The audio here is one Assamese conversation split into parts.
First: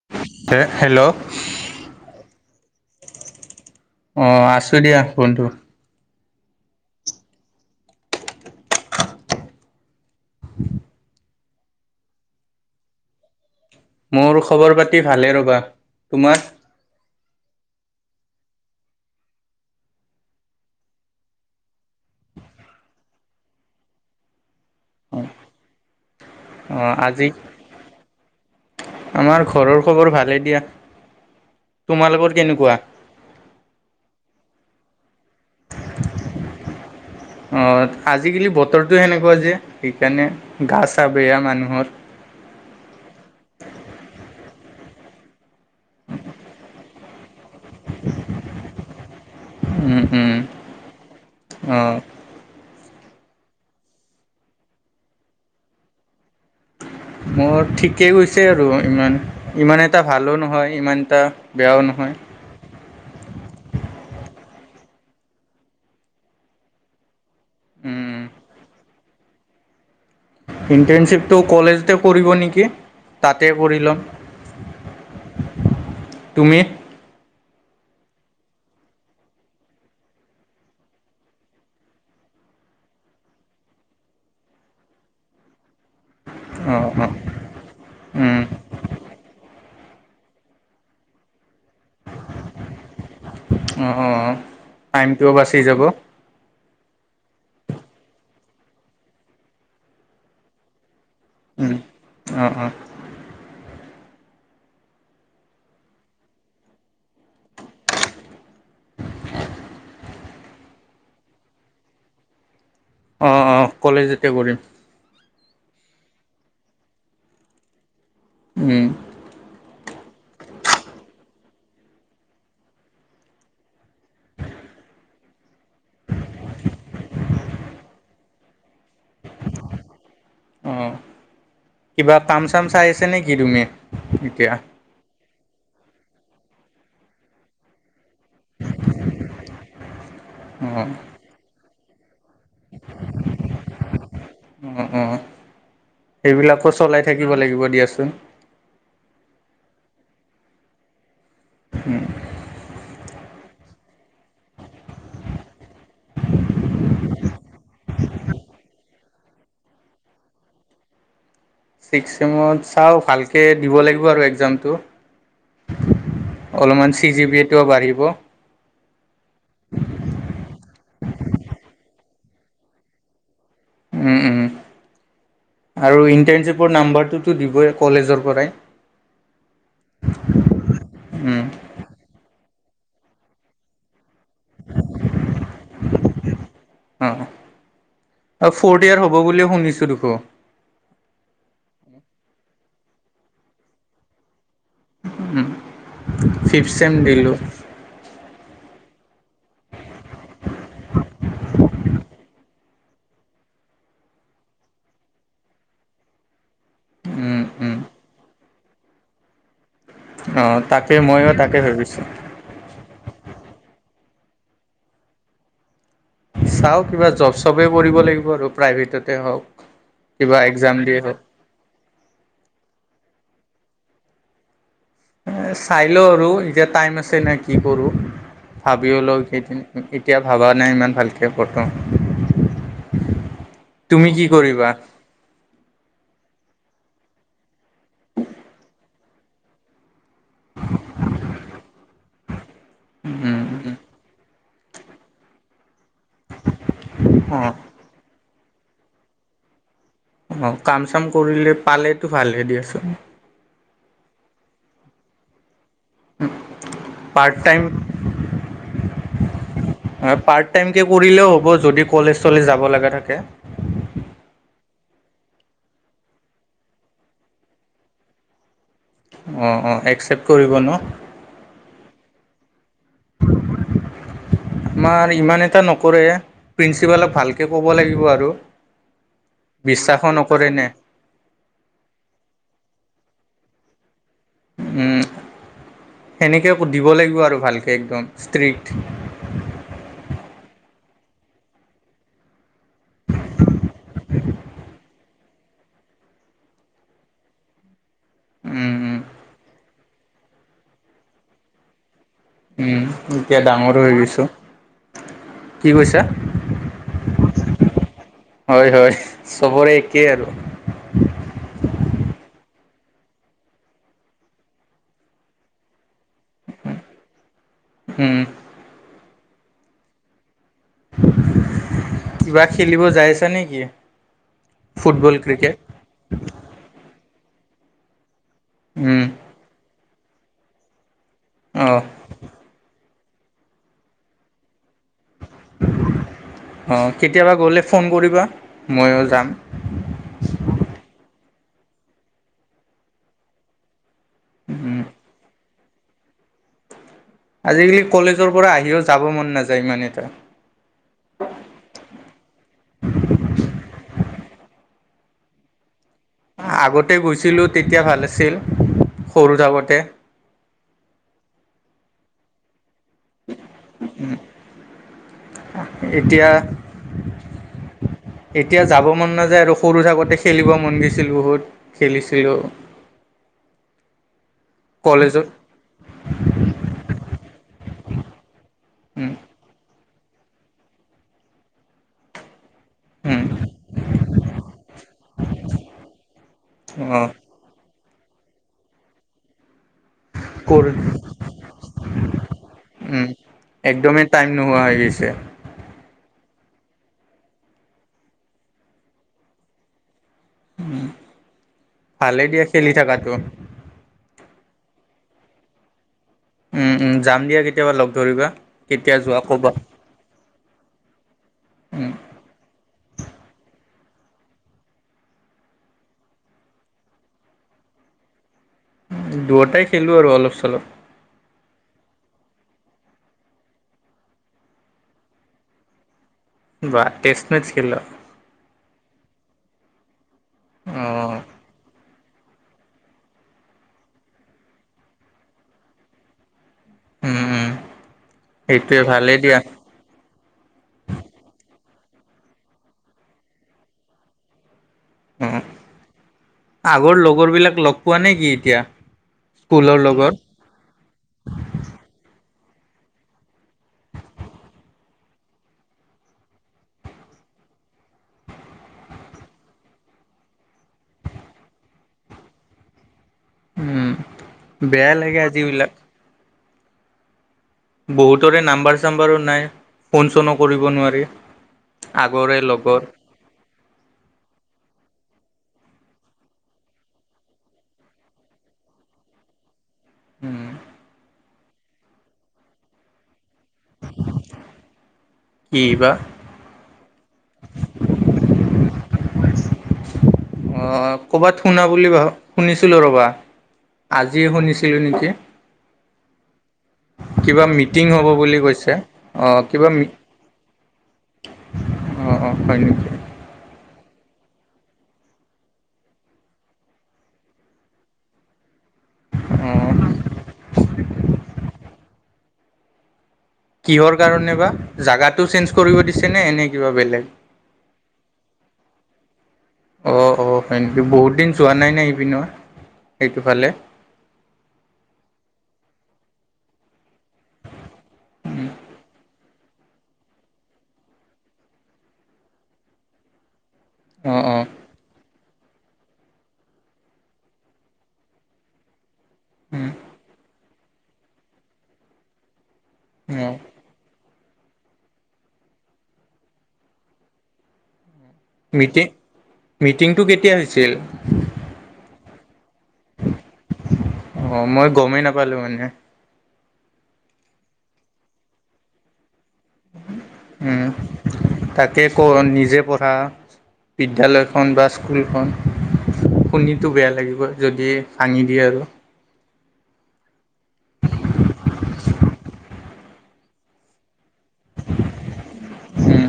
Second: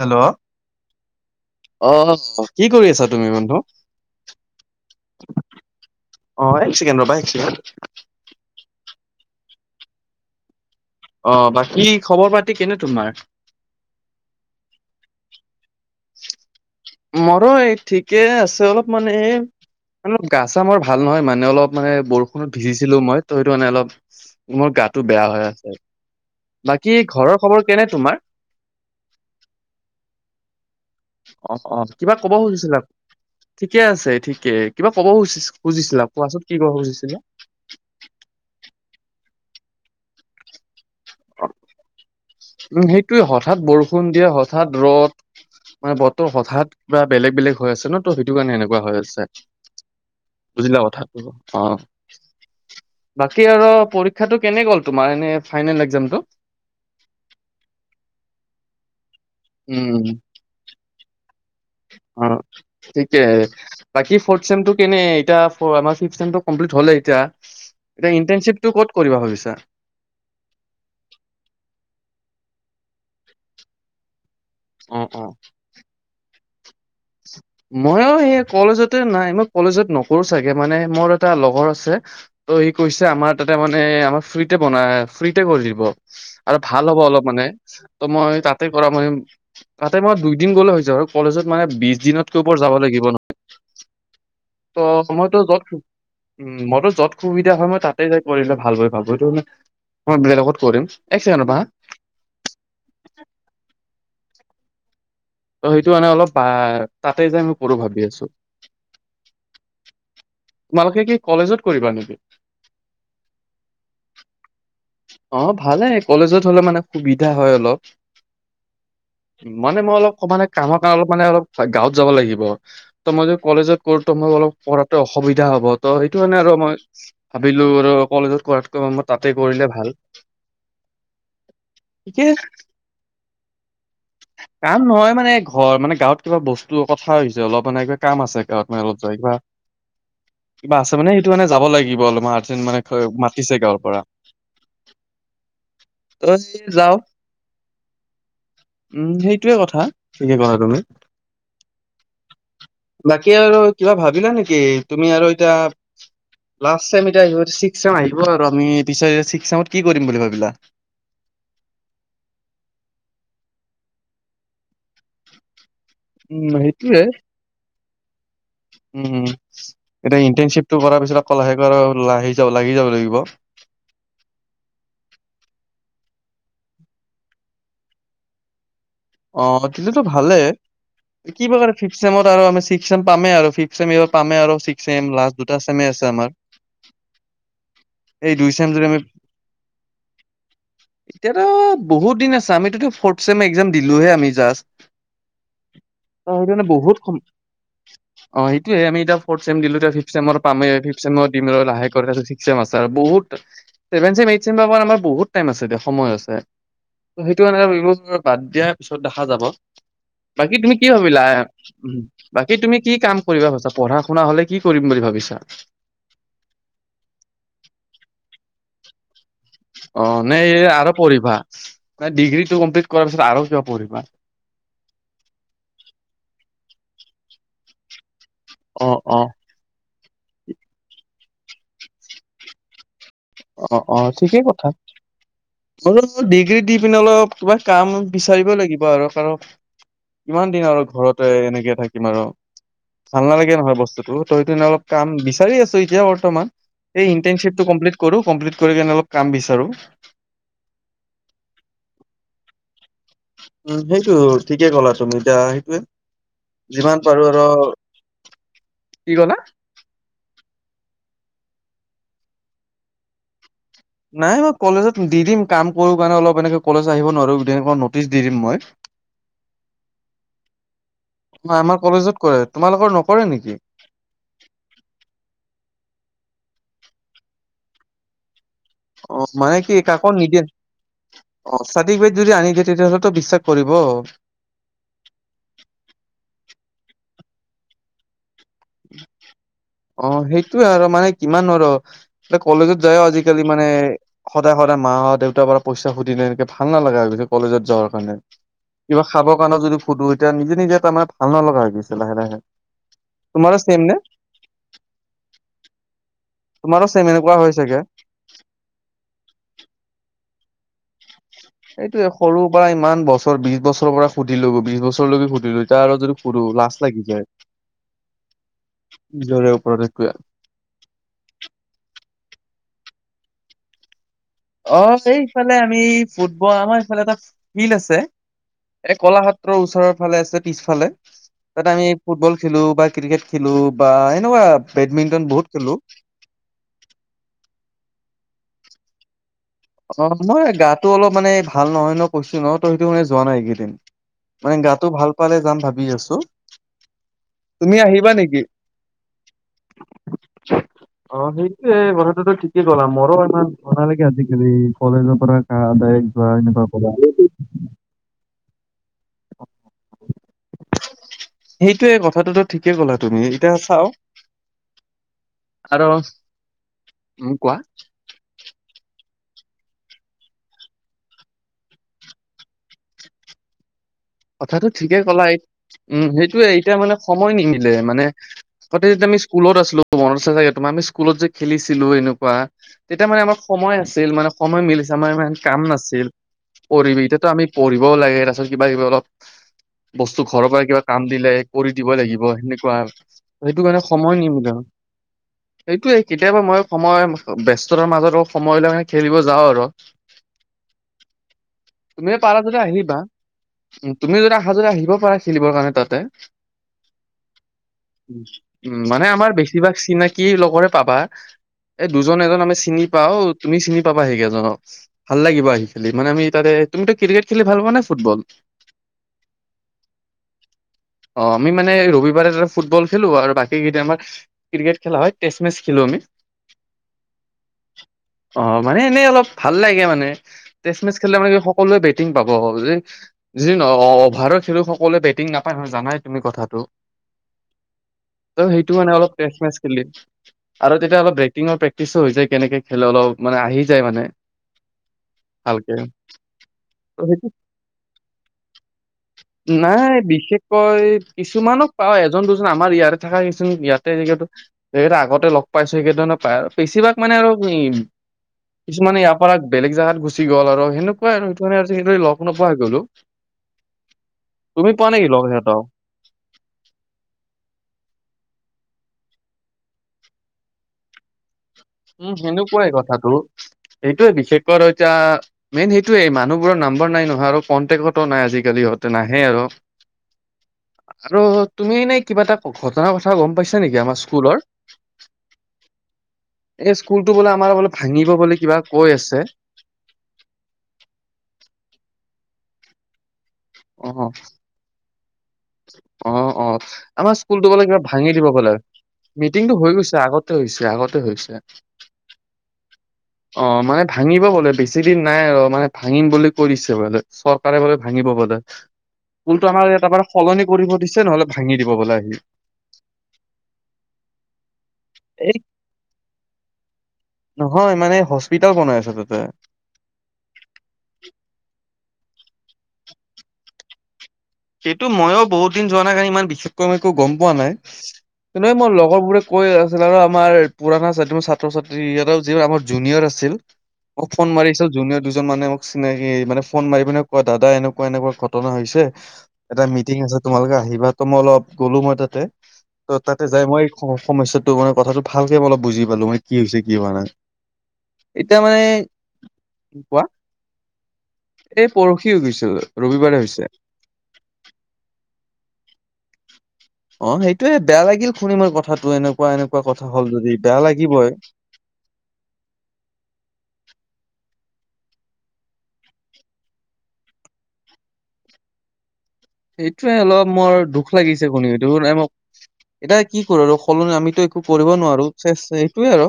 Hello hello. অ, ' কি কৰি আছ, তুমি বন্ধু? অ', আছো দিয়া বন্ধু। অ', এক ছেকেণ্ড ৰবা, এক ছেকেণ্ড। অ, ' বাকী খবৰ পাতি কেনে তোমাৰ? মোৰ খবৰ পাতি ভালে ৰ'বা, তোমাৰ? মোৰো এই ঠিকে আছে, অলপ মানে এই গা- চা বৰ ভাল নহয় মানে, অলপ মানে বৰষুণত ভিজিছিলো মই, ত সেইটো মানে অলপ মোৰ গাতটো বেয়া হৈ আছে। অঁ বাকী আজি ঘৰৰ খবৰ কেনে তোমাৰ? আমাৰ ঘৰৰ খবৰ ভালে দিয়া। অ'- অ', কিবা তোমালোকৰ কব কেনেকুৱা খুজিছিলা? ঠিকে আছে, ঠিকে কিবা কব খুজি- খুজিছিলা, কোৱাচোন কি কব খুজিছিলা? অ, ' আজিকালি বতৰটো সেনেকুৱা যে, সেইকাৰণে গা চা বেয়া মানুহৰ। উম, সেইটোৱে হঠাৎ বৰষুণ দিয়ে, হঠাৎ ৰ'দ মানে বতৰ হঠাৎ বা বেলেগ বেলেগ হৈ আছে ন। ত সেইটো কাৰণে এনেকুৱা হৈ আছে। উম উম বুজিলা কথাটো। অঁ অ'। বাকী আৰু পৰীক্ষাটো কেনে গ'ল তোমাৰ, এনে ফাইনেল একজামটো? মোৰ ঠিকেই গৈছে আৰু। ইমান- ইমান এটা উম। ভালো নহয় ইমান এটা বেয়াও নহয় অ। ঠিকে, বাকী ফৰ্থ চেমটো কেনে, এতিয়া আমাৰ ফিফ চেমটো কমপ্লিট হ'লে এতিয়া এতিয়া উম ইটাৰ্নশিপটো ক'ত কৰিবা, ভাবিছা? ইণ্টাৰ্ণশ্বিপটো কলেজতে কৰিব নেকি, তাতে কৰি ল'ম। অ অ। তুমি? মইও সেই কলেজতে নাই, মই কলেজত নকৰো চাগে, মানে মোৰ এটা লগৰ আছে ত' সি কৈছে আমাৰ তাতে মানে আমাক ফ্ৰীতে বনাই ফ্ৰীতে কৰি দিব। আৰু অঁ ভাল হ'ব অঁ অলপ মানে। ত' মই উম তাতে কৰা মই তাতে মই দুই দিন গ'লে হৈ যাব কলেজত মানে বিছ দিনত তোবৰ যাব লাগিব নহয় অঁ অঁ অঁ ত টাইমটোও মইতো বাচি যত যাব অঁ উম মইতো য'ত সুবিধা হয় মই তাতে যাই কৰিলে ভাল বুলি ভাবো সেইটো মানে মই বেলেগত কৰিম এক ছেকেণ্ড ৰ'বা হা। উম অ' অ' ত' সেইটো মানে অলপ বা তাতে যাই মই পৰো ভাবি আছো তোমালোকে কি কলেজত কৰিবা নিকি অ' অ' কলেজতে কৰিম অ' ভালে কলেজত হলে মানে সুবিধা হয় অলপ উম মানে মই অলপ মানে কামৰ কাৰণে অলপ মানে অলপ গাঁৱত যাব লাগিব ত' মই য কলেজত কৰো ত মই অলপ পঢ়াতো অসুবিধা হ'ব ত' সেইটো কাৰণে আৰু মই ভাবিলো আৰু কলেজত কৰাকৈ মই তাতে কৰিলে ভাল অঁ কিবা ঠিকে কাম চাম চাই আছে নিকি তুমি এতিয়া কাম নহয় মানে ঘৰ মানে গাঁৱত কিবা বস্তু কথা হৈছে অলপ মানে কিবা কাম আছে গাঁৱত মানে অলপ যায় কিবা কিবা অঁ আছে মানে সেইটো মানে যাব লাগিব অলপমান আৰ্জেণ্ট মানে মাতিছে গাঁৱৰ পৰা অ' অ' ত সেইবিলাকো যাওঁ চলাই থাকিব লাগিব দিয়াচোন উম সেইটোয়ে কথা ঠিকে কলা তুমি উম বাকী আৰু কিবা ভাবিলা নিকি তুমি আৰু এতিয়া লাষ্ট চেম এতিয়া ইউ চিস্কচেম আহিব আৰু আমি পিছে চিস্ক চেমত কি কৰিম বুলি ভাবিলা ছিক্স চেমত চাওঁ ভালকে দিব লাগিব আৰু একজামটো উম সেইটোৱে চি জি বি এটোও বাঢ়িব উম এতিয়া ইণ্টাৰ্নচিপ টো কৰাৰ পিছত আক লাহেকৈ লাহি যাব লাগি যাব লাগিব উম উম আৰু ইণ্টাৰ্ণশ্বিপৰ নাম্বাৰটোতো দিবই কলেজৰ পৰাই অ দিলেতো ভালে কিবা কাৰে ফিফচেমত আৰ আমি চিস্কচেমত পামে আৰ ফিফ্ট চেম এবাৰ পামে আৰু চিস্কচেম লাষ্ট দুটা চেমে আছে আমাৰ অঁ এই দুই অ চেম যদি ফ'ৰ্থ আমি ইয়েৰ হ'ব বুলি শুনিছোঁ দেখো এতিয়াতো বহুত দিন আছে আমিতো ফ'ৰ্থ ছেম একজাম দিলোহে আমি জাষ্ট অ সেইটো ফিফ মানে চেম বহুত কম দিলোঁ অ সেইটোয়ে আমি এতিয়া ফৰ্থচেম দিলো এতিয়া ফিফ্ট ছেমৰ পামেই ফিফ চেমত দিলো লাহেকৈ তাছত চিস্কচেম আছে আৰ বহুত ছেভেন ছেম এইট ছেম পাব আমাৰ বহুত টাইম আছে দে সময় আছে ত উম, সেইটো কাৰণে উম। মানে বাদ এতিয়া পিছত দেখা যাব বাকী অঁ তুমি কি তাকে ভাবিলা ময়ো তাকে ভাবিছোঁ বাকী তুমি কি কাম কৰিবা ভাবিছা পঢ়া শুনা হলে কি কৰিম বুলি ভাবিছা চাওঁ কিবা জব চবেই কৰিব লাগিব আৰু প্ৰাইভেটতে হওক অ নে কিবা এই এক্সাম আৰু দিয়ে হওক পঢ়িবা ডিগ্ৰীটো কমপ্লিট কৰাৰ পিছত আৰু কিবা পঢ়িবা চাই লওঁ আৰু এতিয়া টাইম আছে নে কি কৰোঁ অ ভাবিও লও অ এইকেইদিন এতিয়া ভবা নাই ইমান ভালকে কতো অ অ ঠিকেই কথা ডিগ্ৰী দি পিনে অলপ কিবা কাম বিচাৰিব লাগিব আৰু কাৰণ কিমান দিন আৰু ঘৰতে এনেকে থাকিম আৰু ভাল নালাগে নহয় বস্তুটো ত ইটো কাৰনে অলপ কাম বিচাৰি আছো এতিয়া বত তমা এ অঁ ইন্টানশ্বিপ কমপ্লিট কৰো কমপ্লিট কৰি কেনে অলপ কাম বিচাৰোঁ অ কাম চাম কৰিলে পালেটো ভালে দিয়াচোন উম সেইটো ঠিকেই ক'লা তুমি এতিয়া সেইটোয়ে যিমান পাৰো পাৰ্ট আৰু টাইম কি ক'লা হয় পাৰ্ট টাইমকৈ কৰিলেও হ'ব যদি কলেজ চলেজ যাব লগা থাকে। নাই মই কলেজত দি দিম কাম কৰো কাৰণে অলপ এনেকে কলেজ আহিব নোৱাৰো নটিচ দি দিম মই। [unintelligible] অ অ একচেপ্ট কৰিব ন? নাই আমাৰ কলেজত কৰে, তোমালোকৰ নকৰে নেকি? আমাৰ ইমান এটা নকৰে, প্ৰিন্সিপালক ভালকে ক'ব লাগিব আৰু। অ মানে কি বিশ্বাসো কাকো নিদিয়ে নকৰে নে চাৰ্টিফিকেট যদি আনি দিয়ে তেতিয়াহ'লেতো বিশ্বাস কৰিব। উম সেনেকে দিব লাগিব আৰু ভালকৈ একদম ষ্ট্ৰিক্ট। অ সেইটোয়ে আৰু মানে কিমান আৰু এ কলেজত যায় আজিকালি মানে সদায় সদায় মাহ দেউতাৰ পৰা পইচা খুজিলে এনেকে ভাল নালাগা হৈছে। কলেজত যাব কাৰণে, উম উম কিবা খাব কাৰণে যদি শুধু এতিয়া নিজে নিজে তাৰ মানে ভাল নালাগ গৈছে লাহে লাহে। উ এতিয়া তোমাৰো ছেম ডাঙৰো নে হৈ গৈছো। কি কৈছা? তোমাৰো চেম এনেকুৱা হৈছে চাগে? হয় হয় চবৰে একেই আৰু। এইটোৱে সৰুৰ পৰা ইমান বছৰ বিশ বছৰৰ পৰা সুধিলো বিশ বছৰলৈকে সুধিলো এতিয়া আৰু যদি লাজ লাগি যায়, উম নিজৰে ওপৰত একোৱে কিবা খেলিব যাই আছা নেকি? অ ফুটবল এই ইফালে ক্ৰিকেট আমি ফুটবল আমাৰ এইফালে এটা ফিল্ড আছে, এই উম কলাহাট ওচৰৰ ফালে আছে পিছফালে, তাত অঁ আমি ফুটবল খেলো বা ক্ৰিকেট খেলো বা এনেকুৱা বেডমিন্টন বহুত খেলো। অ কেতিয়াবা গ'লে ফোন কৰিবা ময়ো যাম। অ মই গাটো অলপ মানে ভাল নহয় ন কৈছো ন ত সেইটো মানে যোৱা নাই এইকেইদিন। মানে উম গাটো ভাল পালে যাম ভাবি আছোঁ। আজিকালি কলেজৰ পৰা আহিও যাব মন নাযায় ইমান এটা। অ সেইটোৱে কথাটোতো ঠিকেই কলা মোৰো ইমান ভাল নালাগে আজি কলি কলেজৰ পৰা কা দাইৰেক আগতে গৈছিলোঁ তেতিয়া ভাল আছিল সৰু থাকোঁতে। সেইটোৱে কথাটোতো ঠিকেই ক'লা তুমি এতিয়া চাও আৰু এতিয়া উম কোৱা। এতিয়া যাব মন নাযায় আৰু সৰু থাকোতে খেলিব মন গৈছিল বহুত খেলিছিলোঁ। [inaudible] কথাটো ঠিকে ক'লা কলেজত উম সেইটোৱে এতিয়া মানে সময় নিমিলে মানে আগতে যদি আমি স্কুলত আছিলো মনত জাগ তোৰ আমি স্কুলত যে খেলছিলো এনেকুৱা। তেতিয়া মানে আমাৰ সময় আছিল, মানে সময় মিলিছে আমাৰ ইমান কাম নাছিল পৰিবি অঁ এতিতো আমি পঢ়িবও লাগে তাৰপিছত কিব কিবি অপল বস্তু ঘৰৰ পৰা কৰ কিবা কাম দিলে কৰি দিবই লাগিব সেনেকুৱা উম, সেইটো কাৰণে একদমেই সময় টাইম নিমিলা নোহোৱা হয়। হৈ গৈছে সেইটোৱে কেতিয়াবা মই সময় ব্যস্ততাৰ মাজত সময় লৈ খেলিব যাওঁ আৰু। তুমি ভালেই দিয়া পাৰা যদি খেলি আহিবা। থকাটো উ তুমি যদি অহা যদি আহিব পাৰা খেলিবৰ কাৰণে তাতে। যাম দিয়া কেতিয়াবা লগ উ ধৰিবা কেতিয়া মানে যোৱা আমাৰ ক'বা বেছিভাগ চিনাক কি লগৰে পাবা। এই উম, দুজন এজন আমি চিনি পাওঁ তুমি চিনি পাবা সেইকেইজনক। ভাল লাগিব আহি খেলি মানে আমি তাতে তুমিতো ক্ৰিকেট খেলি ভাল পোৱা নে ফুটবল? দুয়োটাই খেলো আৰু অলপ চলপ। অ আমি মানে ৰবিবাৰে তাতে ফুটবল খেলো আৰু বাকী কেইদিন আমাৰ ক্ৰিকেট খেলা হয় টেষ্ট মেচ খেলোঁ আমি। বাহঃ টেষ্ট মেচ খেল। অ মানে এনেই অলপ ভাল লাগে মানে টেষ্ট মেচ খেলিলে অঁ মানে কি সকলোৱে বে টিং পাব যে, যি নহক অভাৰৰ খেলোৱাই সকলোৱে বেটিং নাপায় নহয় জানাই তুমি কথাটো ত সেইটো সেইটোৱে মানে অলপ ভালেই টেষ্ট দিয়া মেচ খেলি, আৰু তেতিয়া অলপ বেটিঙৰ প্ৰেক্টিচো হৈ যায় কেনেকে খেলে অলপ মানে আহি যায় মানে। ওম, ভালকে। আগৰ ত' সেই লগৰ বিলাক লগ পোৱা নে কি? এতিয়া স্কুলৰ নাই লগৰ বিশেষ কৈ, কিছুমানক পাও, এজন দুজন আমাৰ ইয়াতে থকা কিছুমান ইয়াতে জেগাটো সেইকেইটা আগতে লগ পাইছো সেইকেইটা নো পাই আৰু, বেছিভাগ মানে আৰু কি কিছুমানে ইয়াৰ পৰা বেলেগ জেগাত গুচি গ'ল আৰু সেনেকুৱা আৰু সেইটো কাৰণে আজিকালি লগ নোপোৱা হৈ গ'লো। উম, তুমি পোৱা বেয়া নেকি লাগে লগ সিহঁতক? আজিবিলাক বহুতৰে নাম্বাৰ চাম্বাৰো নাই ফোন চোনো কৰিব নোৱাৰি। উম আগৰে সেনেকুৱাই লগৰ কথাটো এইটোয়ে বিশেষকৈ আৰু এতিয়া মেইন সেইটোৱেই মানুহবোৰৰ নাম্বৰ নাই নহয় আৰু কন্টেকটো নাই আজিকালি হিহঁতে নাহে আৰু উম। আৰু তুমি এনেই কিবা এটা ঘটনাৰ কথা গম পাইছা নেকি আমাৰ স্কুলৰ? কি বা? এই স্কুলতো বোলে আমাৰ বোলে ভাঙিব বোলে কিবা কৈ আছে। অ কবাত শুনা বুলি ভ শুনিছিলো ৰবা। অ'। আজি শুনিছিলি নেকি? অ অ, আমাৰ স্কুলটো বোলে কিবা মিটিং হ'ব ভাঙি দিব বুলি বোলে! কৈছে অ' মিটিংটো কিবা হৈ গৈছে, আগতে হৈছে আগতে হৈছে। অ অ হয় নেকি? অ মানে ভাঙিব বোলে বেছি দিন নাই আৰু মানে ভাঙিম বুলি কৈ দিছে বোলে। চৰকাৰে বোলে ভাঙিব বোলে। স্কুলটো আমাৰ অ' এ তাৰ পৰা সলনি কৰিব দিছে নহলে ভাঙি দিব বোলে আহি। কিহৰ কাৰণে বা, জাগাটো এই চেঞ্জ কৰিব দিছেনে এনেই কিবা বেলেগ? নহয় মানে হস্পিতেল বনাই আছে তাতে। অঁ অঁ হয় নেকি? বহুত দিন যোৱা নাই নাই ইপিনেও সেইটোফালে। যিহেতু মইয়ো বহুত দিন যোৱা নাই কাৰণে ইমান বিশেষকৈ ম‌ই একো গম পোৱা নাই এনেই মোৰ লগৰবোৰে কৈ আছিল আৰু আমাৰ পুৰণা ছাত্ৰ ছাত্ৰ-ছাত্ৰী এটাও যিবোৰ আমাৰ জুনিয়ৰ আছিল। মোক অ' ফোন অ' মাৰিছে জুনিয় দুজন মানে মোক। চিনাকি মানে ফোন মাৰি পিনে কয়, দাদা এনেকুৱা এনেকুৱা ঘটনা হৈছে। এটা উম মিটিং আছে তোমালোকে আহিবা তো মই অলপ গ'লো মই তাতে, ত' তাতে অ' যাই মই সমস্যা সমস্যাটো মানে কথাটো ভালকে ম‌ই অলপ বুজি পালো মান কি হৈছে কি হোৱা নাই। এতিয়া মানে মিটিং কি মিটিংটো কোৱা কেতিয়া হৈছিল? এই পৰহি হৈ গৈছিল ৰবিবাৰে হৈছে। অ মই গমেই নাপালো মানে। অ সেইটোৱে বেয়া লাগিল শুনি মই কথাটো এনেকুৱা এনেকুৱা কথা হল যদি বেয়া উম, লাগিবই। তাকে কওঁ নিজে পঢ়া বিদ্যালয়খন বা স্কুলখন। শুনিতো বেয়া লাগিবই যদি ভাঙি দিয়ে আৰু। সেইটোৱে অলপ মোৰ দুখ লাগিছে খিনি পেলে এতিয়া কি কৰো আৰু সলনি আমিতো একো কৰিব নোৱাৰো, চে এইটোৱে আৰু।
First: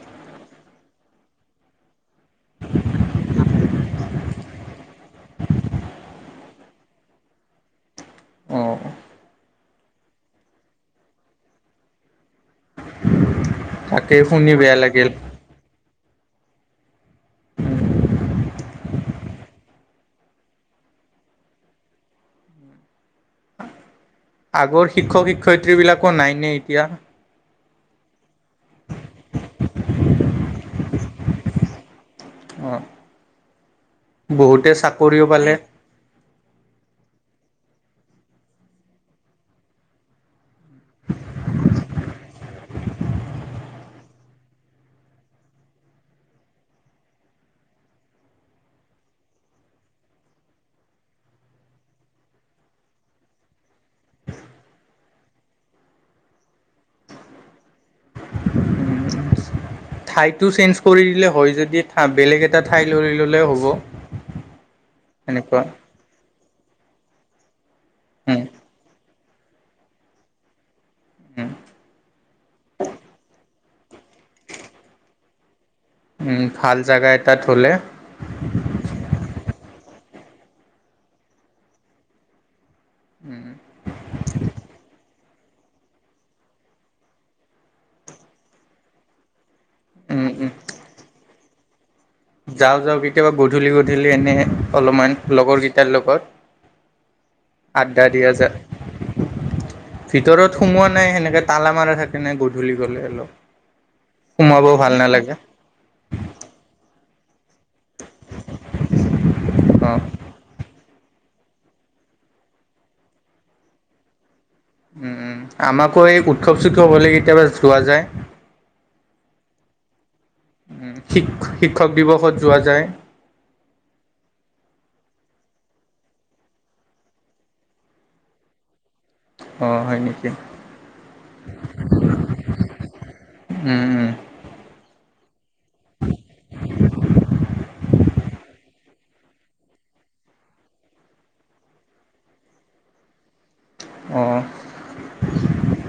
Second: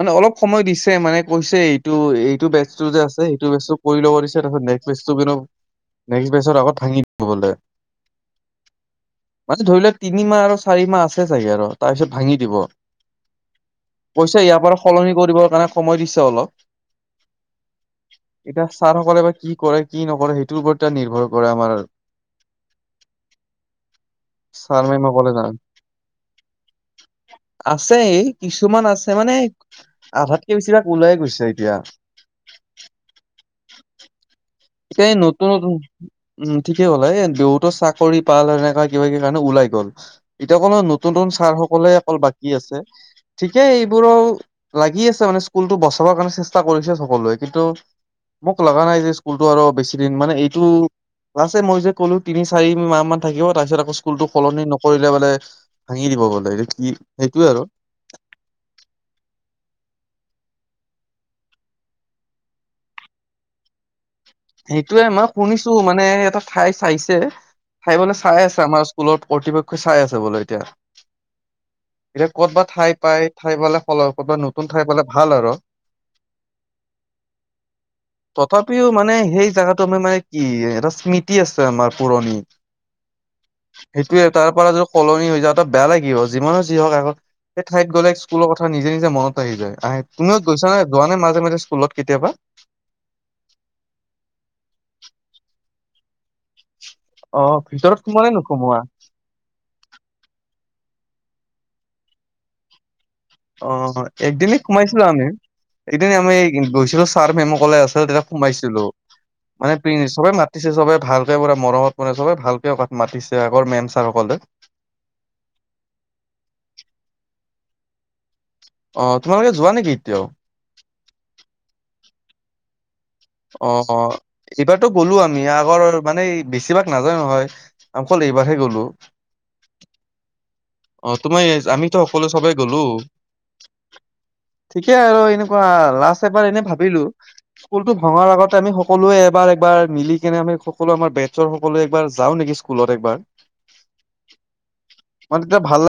মানে অলপ সময় দিছে মানে কৈছে, এইটো- এইটো বেচটো যে আছে এইটো বেচটো কৰি ল'ব দিছে তাৰপিতে নেষ্ট বছৰত আগত ভাঙি দিব বলে। অঁ মানে ধৰি লোৱাক তিনিমাহ আৰু চাৰি মাহ আছে চাগে আৰু, তাৰপিছত ভাঙি দিব। তাকে পইচা শুনি ইয়াৰ বেয়া পৰা লাগিল সলনি কৰিবৰ কাৰণে সময় দিছে অলপ। উ এতিয়া ছাৰ সকলে বা কি কৰে কি নকৰে সেইটোৰ ওপৰত এ' নিৰ্ভৰ কৰে আমাৰ। ছাৰ আগৰ মেমসকলে শিক্ষক জানে। শিক্ষয়িত্ৰীবিলাকো নাইনে এতিয়া? আছে এই কিছুমান আছে মানে, আধাতকে বেছিভাগ ওলাইে গৈছে এতিয়া। অ', বহুতে এতিয়া এই চাকৰিও নতুন পালে। নতুন উম' ঠিকেই হ'ল এ' দেউতো চাকৰি পাল এনেকুৱা কিবা কিবি কাৰণে ওলাই গ'ল। এতিয়া অকল নতুন নতুন ছাৰ সকলে অকল বাকী আছে। ঠিকেই এইবোৰো লাগি আছে, মানে স্কুলতটো বচাবৰ কাৰণে চেষ্টা কৰিছে সকলোৱে কিন্তু মোক লগা নাই যে স্কুলতটো আৰু বেছি দিন মানে এইটো লছে মই যে কলো তিনি চাৰি মাহ মান থাকিব, তাৰপিছত আকৌ স্কুলতটো সলনি নকৰিলে বোলে ভাঙি দিব বলেটো কি সেইটোয়ে আৰু। ঠাইটো চেঞ্জ কৰি দিলে হয় যদি, বেলেগ এটা ঠাই লই ল'লে হ'ব। সেইটোয়ে মই এনেকুৱা শুনিছো মানে, এটা ঠাই চাইছে ঠাইবিলাক চাই উম, আছে আমাৰ ওচ স্কুলত কৰ্তৃপক্ষই চাই আছে বোলো এতিয়া। উম',। এতিয়া ক'তবাত ঠাই পাই, ঠাই পালে খলাব ক'তবাত নতুন ঠাই পালে ভাল আৰু। উম', ভাল জেগা এটাত হ'লে। তথাপিও মানে সেই জোগাটো আমাৰ মানে কি, এটা স্মৃতি আছে আমাৰ পুৰণি। উম',। সেইটোৱে তাৰ পৰা যটো সলনি হৈ যওঁ ত' বেয়া লাগিব, যিমানো যি হওক আগত সেই ঠাইত গ'লে স্কুলৰ কথা নিজে নিজে মনত আহি যায়, আহে উম, তুমিও উম। গৈছা নে যোৱা নে মাজে মাজে স্কুলত কেতিয়াবা? যাওঁ যাওঁ কেতিয়াবা গধূলি গধূলি এনে, অলপমান লগৰকেইটাৰ লগত। অ', ভিতৰত আড্ডা সোম দিয়া নে যায় নোসোমোৱা? ভিতৰত সোমোৱা নাই সেনেকে তালা মাৰা থাকে, নাই গধূলি গলে অলপ। অ', একদিন সোমাব ভাল সোমাইছিলো আমি, নালাগে একদিন আমি গৈছিলো ছাৰ মেমক কলে আছিল তেতিয়া সোমাইছিলো, মানে অ প' চবে মাতিছে চবে ভাল। তে পুৰা মৰমত মৰে চবে ভালকে কাত মাতিছে আগৰ মেন চাৰ সকলে। উম', আমাকো এই উৎসৱ চৎসৱ হ'লে কেতিয়াবা যোৱা যায়। অ', তোমালোকে যোৱা নেকি এতিয়াও? শিক- শিক্ষক দিৱসত যোৱা যায়। অ', এইবাৰতো গ'লো আমি আগৰ মানে বেছিভাগ নাযায় নহয়। অকল এইবাৰহে গ'লো। অ', হয় নেকি। অ', তোমাৰ আমিতো সকলো চবেই গ'লো। উম উম ঠিকেই আৰু এনেকুৱা লাষ্ট এবাৰ এনেই ভাবিলো স্কুলতো ভঙাৰ আগতে আমি সকলোৱে এবাৰ এবাৰ মিলি কেনে আমি সকলো আমাৰ বেছৰ সকলোৱে এবাৰ যাওঁ নেকি স্কুলত একবাৰ। অ',। মানে ভাল লা